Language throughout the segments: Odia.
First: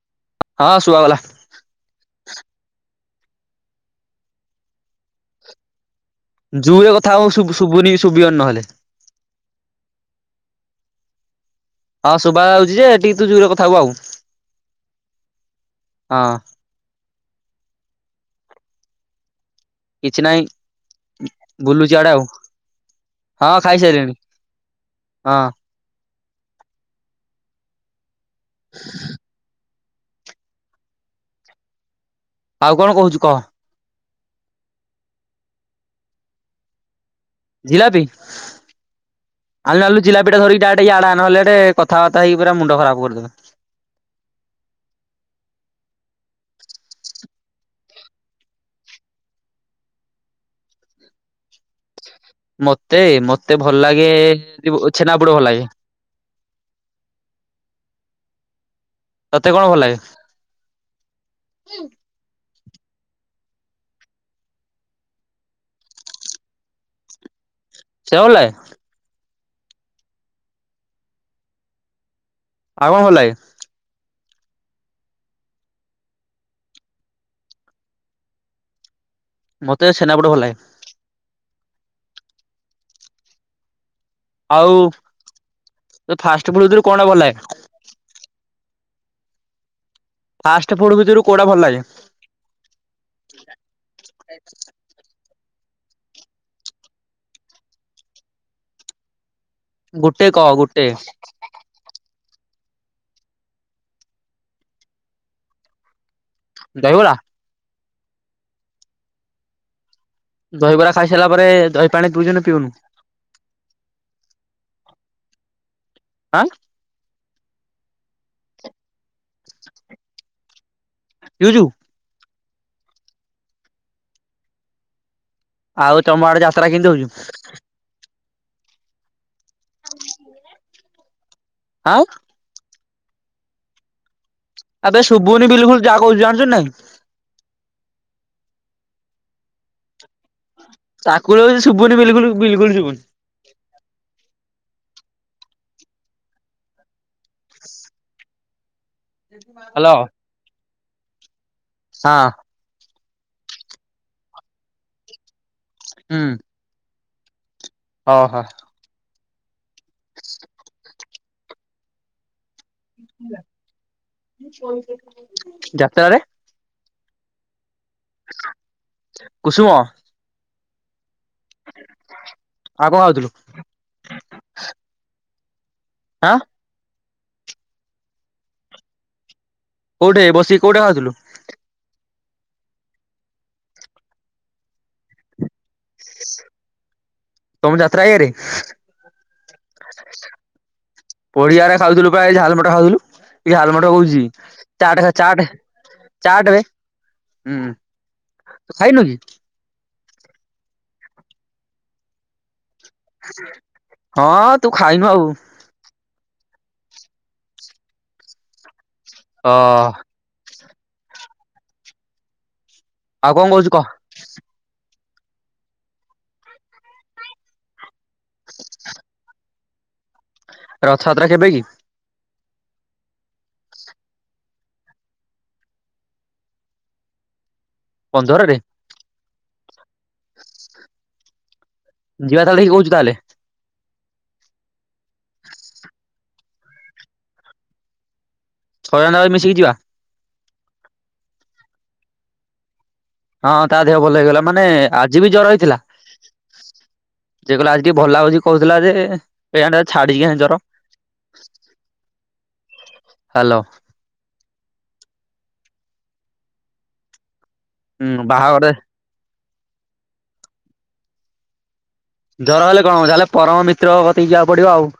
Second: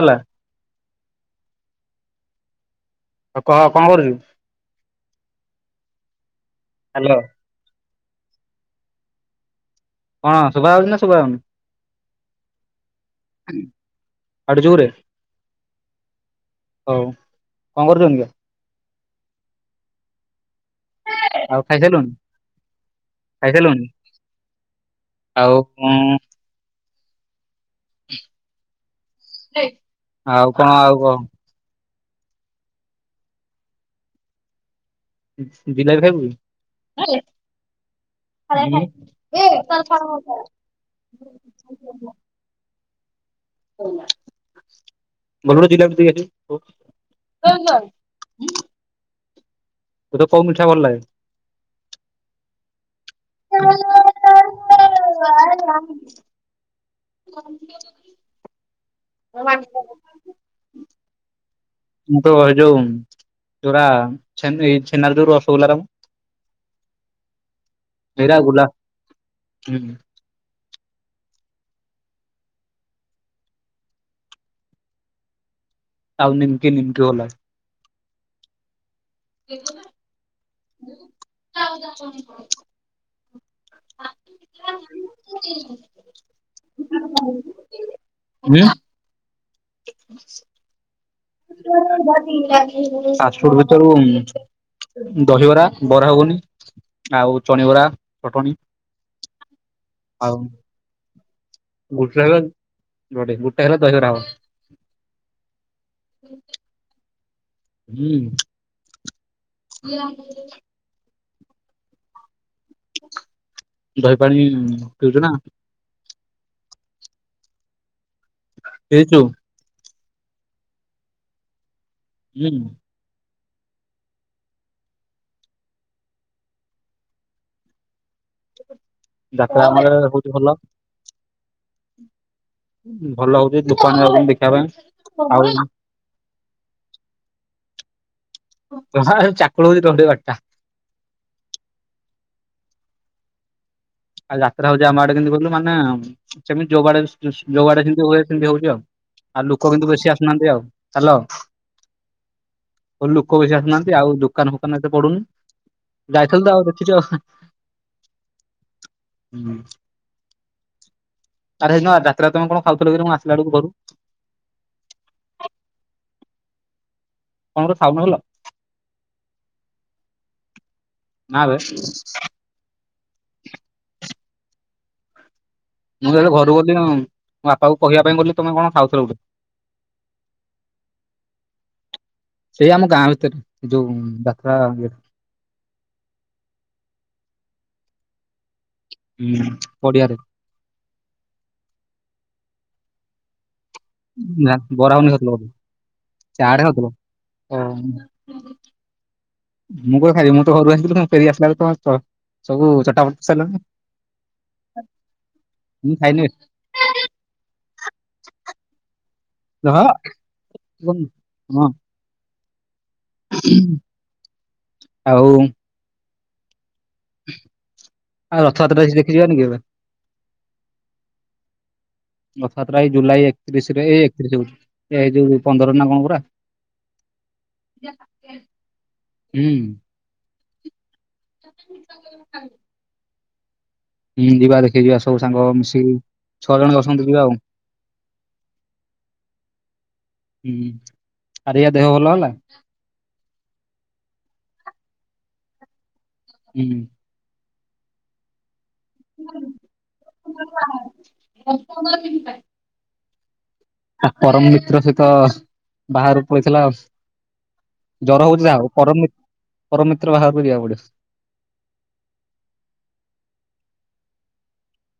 ହେଲା। ହଁ ଶୁଆବାଲା। ତ କ କଣ କରୁଛୁ? ଜୁରେ କଥା ହ୍ୟାଲୋ ଆଉ ଶୁଭ ଶୁଭୁନି ଶୁଭିଅନି ନହେଲେ। କଣ ଶୁଭା ଯାଉଚି ନା ଶୁଭା ହଉନି? ହଁ ଶୁଭା ଯାଉଚି ଯେ ଟିକେ ତୁ ଜୋରେ କଥା ହବୁ ଆଉ। ଆଉଠି ଜୋରେ ହଁ। ହଉ। କଣ କରୁଚୁ ଏମିତିଆ? କିଛି ନାହିଁ ଆଉ ବୁଲୁଚି ଖାଇସାରିଲୁଣି ଆଡେ ଆଉ। ହଁ ଖାଇସାରିଲୁଣି ଖାଇସାରିଲଣି ହଁ। ଆଉ କଂ ହଁ [unintelligible] [inaudible] ଆଉ କଣ ଆଉ କହ? ଆଉ କଣ କହୁଚୁ କହ। ସି ଜିଲାପି ଖାଇବୁ? ଜିଲାପି? ଆନଲୁ ଆନଲୁ ଜିଲାପି ଟା ଧରିକି ଡାଇରେକ୍ଟ ଇଆଡେ ଆ ନହେଲେ ଟେ କଥାବାର୍ତା ହେଇ ପୁରା ମୁଣ୍ଡ ଖରାପ କରିଦେଲା। [inaudible] ଜିଲାପି ଦିଏ ଜି ତୋତେ କୋଉ ମିଠା ଭଲ ଲାଗେ? ମତେ ମୋ ତେ ଭଲ ଲାଗେ ଇବ ଛେନା ପଡୋ ଭଲ ଲାଗେ। ତତେ କଣ ଭଲ ଲାଗେ? ମୁ ତ ଏ ଯୋଉ ଯୋରା ଛେ ଏ ଛେନାର ଯୋଉ ରସଗୋଲା ର [unintelligible] ଭଲ ମେରା ଲାଗେ ଗୁଲା ହୁଁ। ଆଉ କଣ ଭଲ ଲାଗେ? ଆଉ ନିମକି ନିମକି ଭଲ ଲାଗେ। ମତେ ଛେନାପୋଡ ଭଲ ଲାଗେ। [inaudible] ଆଉ ତୋତେ ଫାଷ୍ଟ ଫୁଡରୁ କଣଟା ଭଲ ଲାଗେ? ହୁଁ? ପାଷ୍ଟ୍ ଫୁଡ୍ ଭିତରୁ କୋଉଟା ଭଲ ଲାଗେ ଫାଷ୍ଟଫୁଡ ଭିତରୁ ଦହିବରା ବରା ଗୁଗନି ଆଉ ଚଣିବରା ଚଟଣି। ଗୋଟେ ଆଉ କହ ଗୋଟେ। ଗୁଟେ ହେଲେ ଜଡେ ଗୁଟେ ହେଲା ଦହିବରା ଭ ଦହିବରା? ହୁଁ। [inaudible] ଦହିବରା ଖାଇସାରିଲା ପରେ ଦହି ପାଣି ପିଉଚୁ ନା ପିଉନୁ? ଦହି ପାଣି ପିଉଚି ନା। ଆଁ? ପିଇଚୁ? ପିଉଚୁ? ହୁଁ। ଆଉ ତମ ଆଡ଼େ ଯାତ୍ରା କେମିତି ହଉଚି? ଯାତ୍ରା ଆମର ହଉଛି ଭଲ। ଆଁ ଭଲ ହଉଛି ଦୋକାନୀ ଯାଉ [unintelligible] ଦେଖିବା ଆବେ ପାଇଁ ଶୁଭୁନି ଆଉ ବିଲକୁଲ ଯାହା କହୁଛି ଜାଣିଛୁ ନାଇଁ ଜମା ହେ ଚାକୁଳ ହଉଛି ତଣ୍ଟିର [unintelligible] ଟା ଚାକୁଳ ଶୁଭୁନି ବିଲକୁଲୁ ବିଲକୁଲ୍ ଶୁଭନି। ଆଉ ଯାତ୍ରା ହଉଛି ଆମ ଆଡେ କେମିତି କଲୁ ମାନେ ସେମିତି ଯୋଉ ଆଡେ ଯୋ ଆଡେ ଯେମିତି ହୁଏ ସେମିତି ହଉଛି ଆଉ। ଆଉ ଲୁକ କିନ୍ତୁ ବେଶି ଆସୁନାହାନ୍ତି ଆଉ ହାଲୋ। ହଁ। ଉ ଲୁକ ବେଶୀ ଆସୁନାହାନ୍ତି ଆଉ ଦୋକାନ ଫୋକାନ ଏତେ ପଡ଼ୁନି। ଯାଇଥିଲୁ ତ ଆଉ ଦେଖିଛୁ। ଓ ହୋ। ହୁଁ। [inaudible] ଆରେ ହେ ଦିନ ଯାତ୍ରାରେ ତମେ କଣ ଖାଉଥିଲ କିରେ ମୁଁ ଆସିଲା ବେଳକୁ ଘରୁ? ଯାତ୍ରାରେ କଣ ଗୋଟେ ଖାଉନଥିଲ? କୁସୁମ ନା ବେ। ଆଉ କଣ ଖାଉଥୁଲୁ? ମୁଁ ଯେତେବେଳେ ଆଁ ଘରୁ ଗଲି ଆଉ। ମୋ ବାପାକୁ କହିବା ପାଇଁ ଗଲି ତମେ କଣ ଖାଉଥିଲ ଗୋଟେ। କୋଉଠେ ବସିକି କୋଉଠେ ଖାଉଥିଲୁ? ସେଇ ଆମ ଗାଁ ଭିତରେ ଏ ଯୋଉ ଯାତ୍ରା ଇଏ ତମ ଯାତ୍ରା ଆୟାରେ? ହୁଁ ପଡି଼ଆରେ। ପଡି଼ଆରେ ଖାଉଥିଲୁ ପ୍ରାୟ ଝାଲମଟ ଖାଉଥିଲୁ ଏ ଝାଲମଟ କହୁଛି ନା ବରା ଚାଟ୍ ଘୁଗୁନି ଖା ଖାଉଥିଲ ଚାଟ୍ ବୋଧେ ଚାଟ ବେ ଓ ହୁଁ ତୁ ଖାଇନୁ କି? ମୁଁ କ ଖାଇଲିି ମୁଁ ତ ଘରୁ ଆସିଥିଲି ମୁଁ ଫେରି ଆସିଲା [unintelligible] ତ ସବୁ ଚଟାପ ହଁ ତୁ ଖାଇନୁ ଆଉ। ମୁଁ ଖାଇନି ବେ। ଅ ରହ [unintelligible] ହଁ। ଆଉ କଣ କହୁଛୁ [unintelligible] କହ ଆଉ ଆଉ ରଥଯାତ୍ରା କିଛି ଦେଖି ଯିବାନି କି ଏବେ? ରଥଯାତ୍ରା କେବେ କି? ରଥଯାତ୍ରା ଏଇ ଜୁଲାଇ ଏକତିରିଶରେ ଏଇ ଏକତିରିଶ କ ଏ ଯୋଉ ପନ୍ଦର ନା କଣ ପରା [unintelligible] ପନ୍ଦରରେ ହୁଁ। ଯିବା ତାହେଲେ ଦେଖିକି କହୁଛୁ ତାହେଲେ? ହୁଁ ଯିବା ଦେଖି ଯିବା ସବୁ ସାଙ୍ଗ ମିଶିକି ଛଅ ଜଣ ଅଛନ୍ତି ଯିବା ଆଉ। ଛ ଜଣ ଯାକ ମିଶିକି ଯିବା? ହୁଁ ଆରେ ୟା ଦେହ ଭଲ ହେଲା? ହଁ ତା ଦେହ ଭଲ ହେଇଗଲା ମାନେ ଆଜି ବି ଜର ହେଇଥିଲା। ହୁଁ। ଯେ କହିଲା ଆଜି ଟିକେ ଭଲ ଲାଗୁଚି କହୁଥିଲା ଯେ ପ୍ୟାଣ୍ଟ୍ ଛାଡିକି କାହିଁ ଜର ହାଲୋ। ତା ପରମ ମିତ୍ର ସହିତ ବାହାରୁ ପଳେଇଥିଲା ଆଉ। ହୁଁ ଜର ହଉଛି ଯାହା ହଉ ବାହାଘରରେ ପରମ୍ ମିତ୍ ପରମିତ୍ର ବାହାରକୁ ଯିବାକୁ ପଡିବ। ଜର ହେଲେ କଣ୍ ଅ ଯାହେଲେ ପରମ ମିତ୍ରକ କତିକି ଯିବାକୁ ପଡିବ ଆଉ।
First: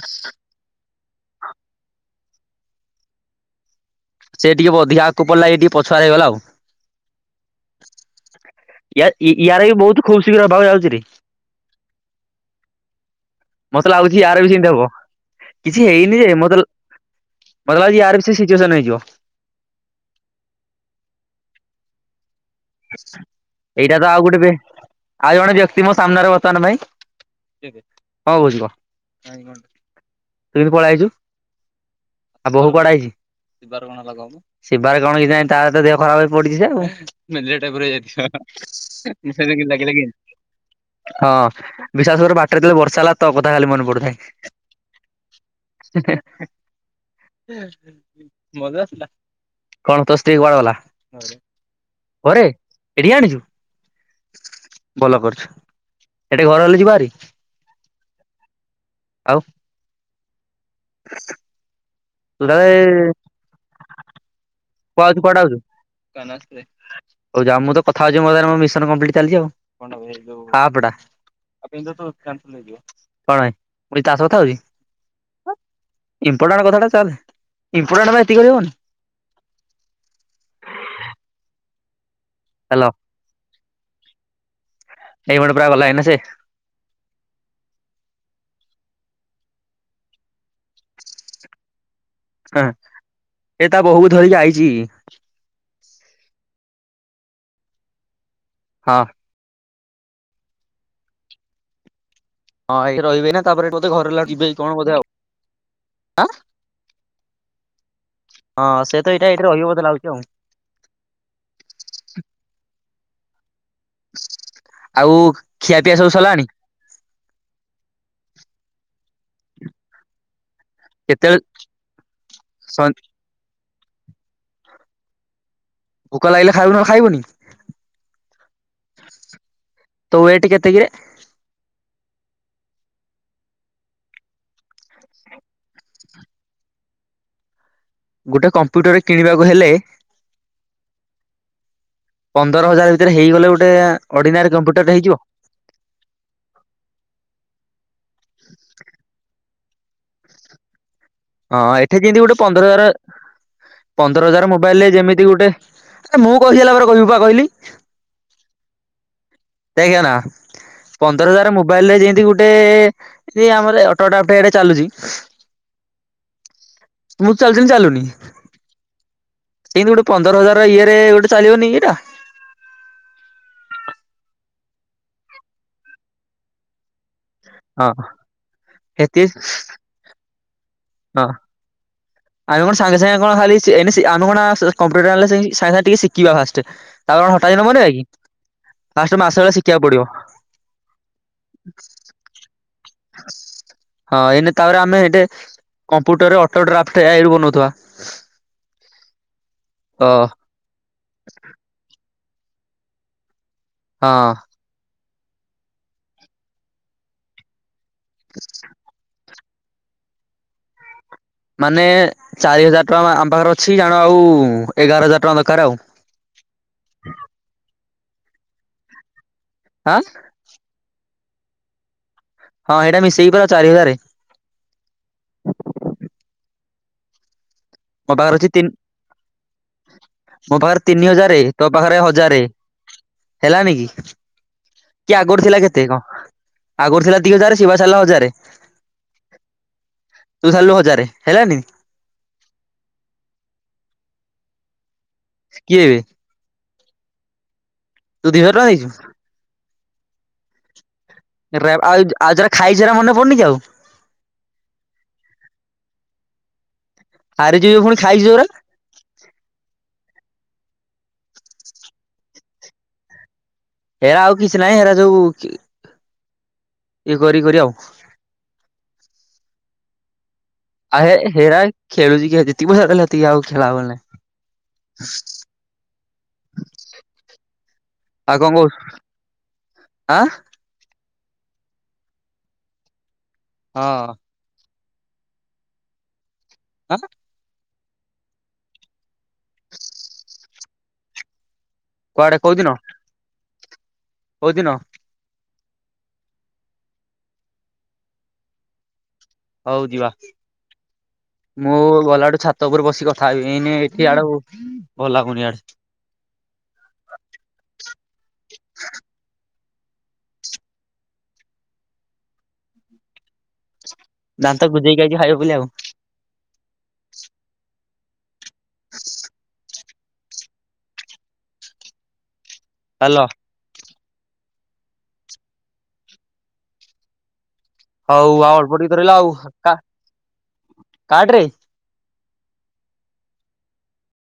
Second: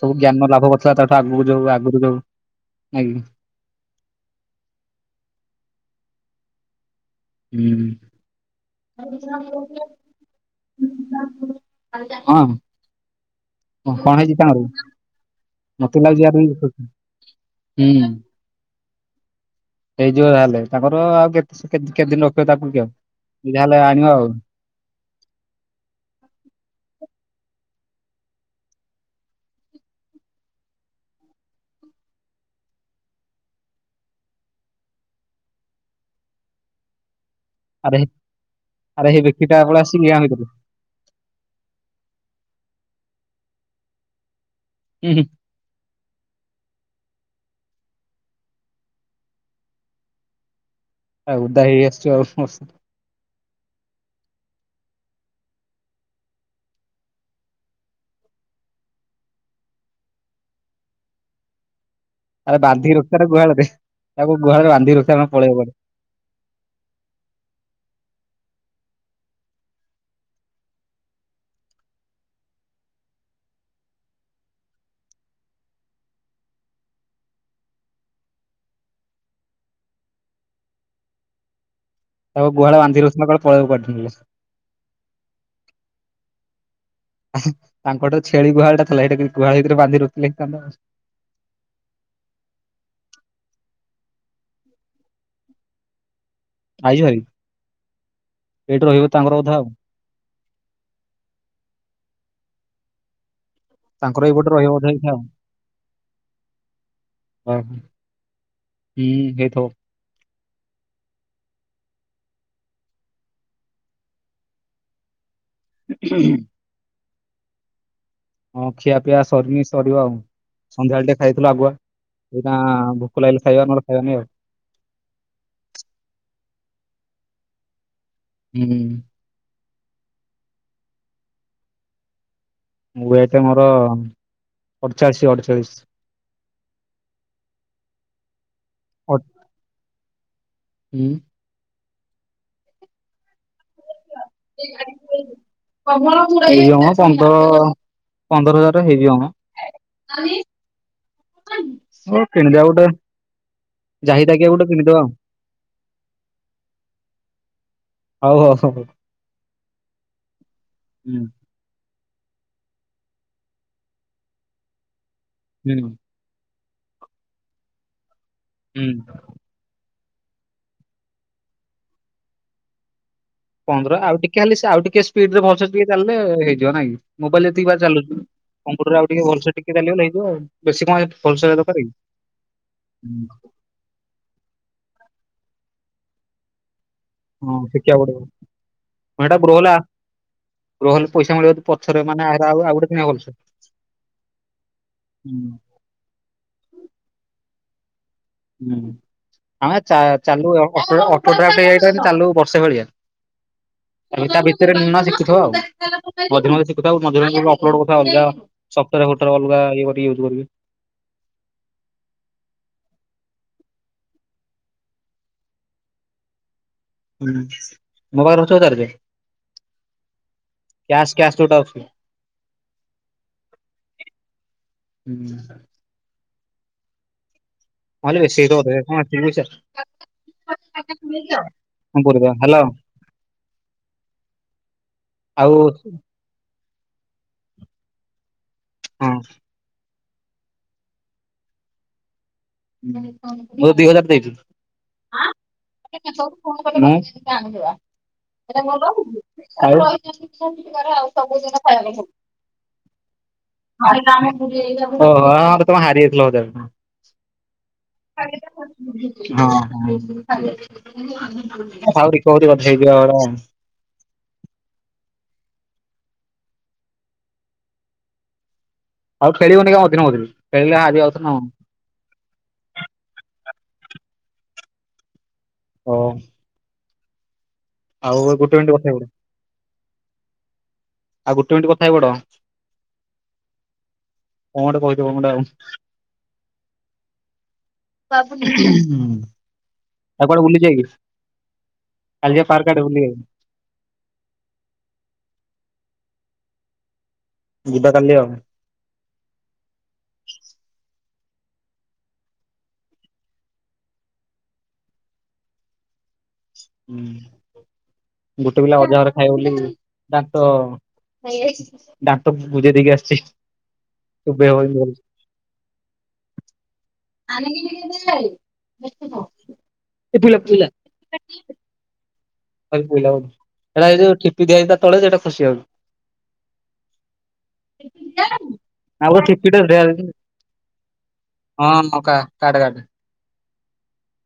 ସବୁ ଜ୍ଞାନ ଲାଭ କରିଥିଲା ତାଠୁ ଆଗକୁ ଯାଉ ଆଗରୁ ଯାଉ ନାଇଁ କି? ସେ ଟିକିଏ ଅଧିକାଆକୁ ପଳେଇଲା ଇଏଟି କିଏ ପଛୁଆ ହେଇଗଲା ଆଉ। ହୁଁ। ୟା ଇ ୟାର ବି ବହୁତ ଖୁସିର ହବାକୁ ଯାଉଛିିରେ। ହାଲ୍ ଚାଲ୍ କଣ? ମତେ ଲାଗୁଚି ହେଇଛି ଆର ବି ସେମିତି ତାଙ୍କର ହବ କିଛି ମତେ ହେଇନି ଲାଗୁଛି ଯେ ଆର ମତେ ହୁଁ ମତେ ଲାଗୁଚି ଆାର ବି ସେ ସିଚୁଏସନ୍ ହେଇଯିବ। ହେଇଯିବ ଜାହେଲେ ତାଙ୍କର ଆଉ କେତେ କେତେଦିନି ରଖିବେ ତାକୁ। କି ଆଉ ଯାହାହେଲେ ଏଇଟା ଆଣିବ ତ ଆଉ ଗୋଟେଏ ବି ଆଉ ଜଣେ ବ୍ୟକ୍ତି ମୋ ସାମ୍ନାରେ ବର୍ତ୍ତମାନ ପାଇଁ କଣ କୋହୁଚୁକହ? ସିଏବି ପଳେଇଆଇଚୁଦ ତା ବୋହୂ କୁଆଡେ ଆଇଚି? ଶିବାରେ କଣ ହେଇଚି କେଇଣି ତାରତ ଦେହ ଖରାପ ରେ ପଡିଚି ସେ। ତା ପରେ ଆରେ ମିଠାଟା ଆରେ ହେଇ ବେକି ଟା କେନ୍ତି ପଳେଇ ଲାଗିଲା କି? ଆସିଛି ଗାଁ ଭିତରୁ ହଁ ବିଶାସକର ବାଟରେ ଯେତେଳେ ବର୍ଷା ହେଲା ତୋ କଥା ଖାଲି ମନେ ପଡୁଥାଏ। ହୁଁ ହୁଁ। ହେଁ ହେଁ ହେଁ। ମଜା ଆସିଲା କଣ୍ ତୋ ସ୍ତ୍ରୀ କୁଆଡ ଗଲା? ଓଦା ହେଇ ଆସିଚୁ ଆଉ ହୁଁ। ଏଠିକି୍ ଆଣିଚୁ। ଭଲ କରିଛୁ ଏଠେ ଘର ହେଲେ ଯିବାହାରି? ଆଉ। [inaudible] ଆରେ ତାହେଲେ ବାନ୍ଧି ରଖିଥାରେ ଗୁହାଳରେ ତାକୁ ଗୁହାଳରେ ବାନ୍ଧି ରଖିଥା କୁଆଉଛୁ ନନେ କୁଆଡେ ଆଉଛୁ? ପଳେଇବ। ହଉ ଯାଉ ମୁଁ ତ କଥା ହଉଚି ମୋ ଦ୍ୱାରା ମୋ ମିଶନ କମ୍ପିଲ୍ଟ ଚାଲିଚି। ପା ପୋଡା। ହଁ ମୁଁ ତାସହିତ ହେବି? ଇମ୍ପୋର୍ଟାଣ୍ଟ କଥାଟା ଚାଲେ ଇମ୍ପଟାଣ୍ଟ ପାଇଁ ଏତିକି କରି ହବନି? ତା କୁ ଗୁହାଳେ ହ୍ୟାଲୋ ବାନ୍ଧିରଖୁଚ ନା ପଳେଇବ କୁଆଢେ? ଏଇପଟେ ପୁରା ଗଲା ଏଇନା ସେ ତାଙ୍କଟ ଛେଳି ଗୁହାଳି ଟା ଥିଲା ଏଇଟା ଗୁହାଳ ହେଇ କି ବାନ୍ଧି ରଖିଥିଲା କାମଦବ? ହଁ ସେତାଵେହୁ କୁଧରିକି ଆଇଚି। ଆଉଚି ଭାଇ ଏଇଠି ହଁ ରହିବ ତାଙ୍କର ଅଧା। ହଁ ଏଇ ଠିରହିବେ ନା ତାପରେ ବୋଧେ ଘରକୁ ତାଙ୍କର ଯିବେ ଏଇପଟେ ରହିବ କଣ୍ ବୋଧେ ଏଇଠି ଆଉଆଁ? ଆଉ ହଁ ସେ ହୁଁ ତ ଏଇଟା ଏଇଠି ରହିବ ହେଇଥିବ ବୋଧେ ଲାଗୁଛି ଆଉ। ଆଉ ଖିଆ ପିଆ ସବୁ ସରିଲାଣି? ହଁ ହଁ ଖିଆ ପିଆ ସରିନି ସରିବ ଆଉ ସନ୍ଧ୍ୟାବେଳେ ଟିକିଏ ଖାଇଥିଲୁ କେତେବେଳେ ଆଗୁଆ ଏଇଟାବୋ କାଲି ଖାଇବା ଆମେହେରା ଖାଇନିଉ? ଭୋକ ଲାଗିଲେ ଖାଇବେ ନହନେ ଖାଇବନି? ହୁଁ। ତୋ ୱେଟ୍ କେତେ କିରେ? ୱେଟ ମୋର ଅଚାଳିଶି ଅଚାଳିଶି। ଗୋଟେ କମ୍ପ୍ୟୁଟ୍ୟ ର କିଣିବାକୁ ହେଲେ ଉଁ। ପନ୍ଦର ହଜାର ଭିତରେ ହେଇଗଲେ ଗୋଟେ ଅର୍ଡିନାରୀ କମ୍ପ୍ୟୁଟ୍ୟ ର ଟେ ହେଇଯିବ? ହେଇ ଯିବ ମ ପନ୍ଦର ପନ୍ଦର ହଜାର ଟଙ୍କା ହେଇଯିବ ମ। ହଁ ଏଠି କିନ୍ତୁ ହଉ ଗୋଟେ କିଣିଦବା ପନ୍ଦର ହଜାରେ ଯାହି ପନ୍ଦର ତାକିଆ ହଜାର ଗୋଟେ ମୋବାଇଲିରେ କିଣିଦବା ଯେମିତି ଗୋଟେ ମୁଁ କହି ସାରିଲା ପରେ କହିବୁ ପା କହିଲି। ହଉ ଆସକୁ ହୁଁ [unintelligible] ମୋବାଇଲ ରେ ଯେମତି ଗୋଟେ ଆମର ଅଟୋଟାଟ ଏଇଟା ଚାଲୁଛି ହୁଁ। ମୁଁ ଚାରିଦିନ୍ ଚାଲୁନି। ହୁଁ। ସିଏବି ଗୋଟେ ପନ୍ଦର ହଜାର ଇଏରେ ଗୋଟେ ଚାଲିବନି ଏଇଟା? ପନ୍ଦର ଆଉ ଟିକେ ହେଲେ ସେ ଆଉ ଟିକେ ସ୍ପିଡରେ ଭଲସେ ଟିକେ ଚାଲିଲେ ହେଇଯିବ ନାଇଁ ମୋବାଇଲ ଏତିକି ବା ହଁ ଚାଲୁଚି କପୁଟର ଆଉ ହେତି ଟିକେ ଭଲସେ ଟିକେଚାଲି ଗଲେ ହେଇ ଯିବ ଆଉ ବେଶୀ କଣ ହଁ ଭଲସେ ହେରା ଦରକାର କି ଆମେ କଣ ସାଙ୍ଗେ ସାଙ୍ଗେ କଣ ଖାଲି ଆମେ ସି ଏଇନେ ଆମେ କଣ ସେ କମ୍ପ୍ୟୁଟର ଆଣିଲେ ସେଇ ସାଙ୍ଗେ ସାଙ୍ଗେ ଟିକେ ଶିଖିବା ଫାଷ୍ଟ। ତା କଣ ହଠାତ୍ ହଁ ଦିନ ମନେ ଆ ଶିଖିବାକୁ କି ପଡିବ ହଁ ଫାଷ୍ଟ ମାସ ବେଳେ ଶିଖିବାକୁ ପଡିବ ରୋହୁନୁ ପଇସା ମିଳିବ ଦି ପଛରେ ନଲେ ଆଉ ଆଉ ଗୋଟେ କିଣିବା ଭଲସେ। ହଁ ଏଇନେ ତାପରେ ଆମେ ଏଠ computer auto draft A I ରୁ ବନଉଥିବା। ହୁଁ ଆମେ ଚା ତ ହଁ। ଚାଲୁ ପକେଇବ ଫଟ୍ରା ହେଇଯାଇ ଚାଲୁ ବର୍ଷେ ଭଳିଆ ତା ଭିତ ରେ ନ ଶିଖିଥିବ ଆଉ ମଝିରେ ମଝିରେ ଶିଖୁଥାଉ ମଝିରେ ମଝିରେ ବି ଅପଲୋଡ କରିଥାଉ ଅଲଗା ସ ଭୋଟର ହୋଟର ଅଲଗା ଇଏ କରିକି ୟୁଜ କରି କି ମାନେ ଚାରି ହଜାର ଟଙ୍କା ଆମ ପାଖରେ ଅଛି ଜାଣ ଆଉ ଏଗାର ହଜାର ଟଙ୍କା ଦରକାର ଆଉ। ହୁଁ ମୋବାଇର ଚଉ ତାରିଖେ ଆ କ୍ୟାସ କ୍ୟାସ ଯୋଉଟା ଅଛି। ହଁ ଏଇଟା ମିଶେଇ ପା ଚାରି ହଜାର। ହୁଁ। ହଁ ମୋ ଯେ ପାଖରେ ସେ ଅଛି ତିନି ଦବ ରେ କଣ ଏତିକି ପଇସା ମୋ ପାଖରେ ତିନି ହଜାରେ ତୋ ପାଖରେ କଣ କରିବା ହଜାରେ ହ୍ୟାଲୋ ହେଲାନ କି? କି ଆଗରୁ ଆଉ ଥିଲା କେତେ କଣ? ଆଗରୁ ଥିଲା ଦି ହଜାର ଶିବା ଛାଡ଼ିଲା ହଜାରେ। ହଁ। ତୁ ଛାଡ଼ିଲୁ ହଜାରେ ହେଲାନି? ହୁଁ ମୁଁ ଦି ହଜାର ଦେଇଚି। କିଏ ଏବେ ତୁ ଦି ହଜାର ଟଙ୍କା କଣ ଦେଇଛୁ ଆଉ [unintelligible] ହେରା ଆଉ ଆଉ ଯଟା ଖାଇଛିା ହେରା ମନେ ପଡୁନି କି ଆଉ ଓହୋ ଆହା ତମେ ହାରି ଯାଇଥିଲ ବୋଧେ? ହାରି ଯିବି ପୁଣି ଖାଇଯିବରା ହଁ ହ ଆହୁରି କହୁଠି ବଧ ହେଇଯିବରା ହେରା ଆଉ କିଛି ନାହିଁ ହେରା ସବୁ ଇଏ କରି କରି ଆଉ ଆଉ ଖେଳିବନି [unintelligible] ଆହେ ଯାଉଥିଲ ନା କଣ ହେରା ଖେଳୁଛି କିଏ ଜିତିିବ [unintelligible] ବାତି ଆଉ ଖେଳାହବ ନାହିଁ ହଁ ଆଉ କଣ କଥା କହୁ, ହେଇପଡ ଆଁ? ଆଉ ଗୋଟେ ମିନିଟ୍ କଥା ହଇ ପଡ। ହଁ। କଣ ଗୋଟେ କହିଥିବ ଗୋଟେ ଆଉ। ହଁ ସା ଆଉ କୁଆଡ଼େ ବୁଲି ଯିବାକି। କୁଆଡେ କାଲି ଯିବା କୋଉଦିନ ପାର୍କ ଆଡେ ବୁଲିକି ଆଇବା। କୋଉଦିନ? ଯିବା କାଲି ଆଉ। ହଉ ଯିବା। ମୁଁ ଗଲା ଆଡୁ ଛାତ ଉପରେ ବସିକି କଥା ହେବି ଏଇନେ ଏଠି ଆଡକୁ ଭଲ ଲାଗୁନି ୟାର। ହୁଁ ଗୋଟେ ପିଲା ଅଜାଘରେ ଖାଇବ ବୋଲି ତାର୍ ତ ଡାକ୍ଟର ବୁଝେଇ ଦେଇକି ଆସିଚି। ଦାନ୍ତ ଗୁଜେଇକକି ଆସିଚି ଖାଇବ ବୋଲି ଆଉ। ଏ ପଇଲା ପଇଲା। ଗଳି ପଡିଲା ହାଲୋ ବୋଧେ। ସେଟା ଏ ଯୋଉ ଠିପି ଦିଆଯଥିଲା ତଳେ ସେଟା ଖୁସି ଯାଉଚ ହଉ ଆଉ ଅଳ୍ପ ଟିକେ ତ ରହିଲା ଆଉ କା କାଟରେ। ହଁ ନକା କାଟେ କାଟେ।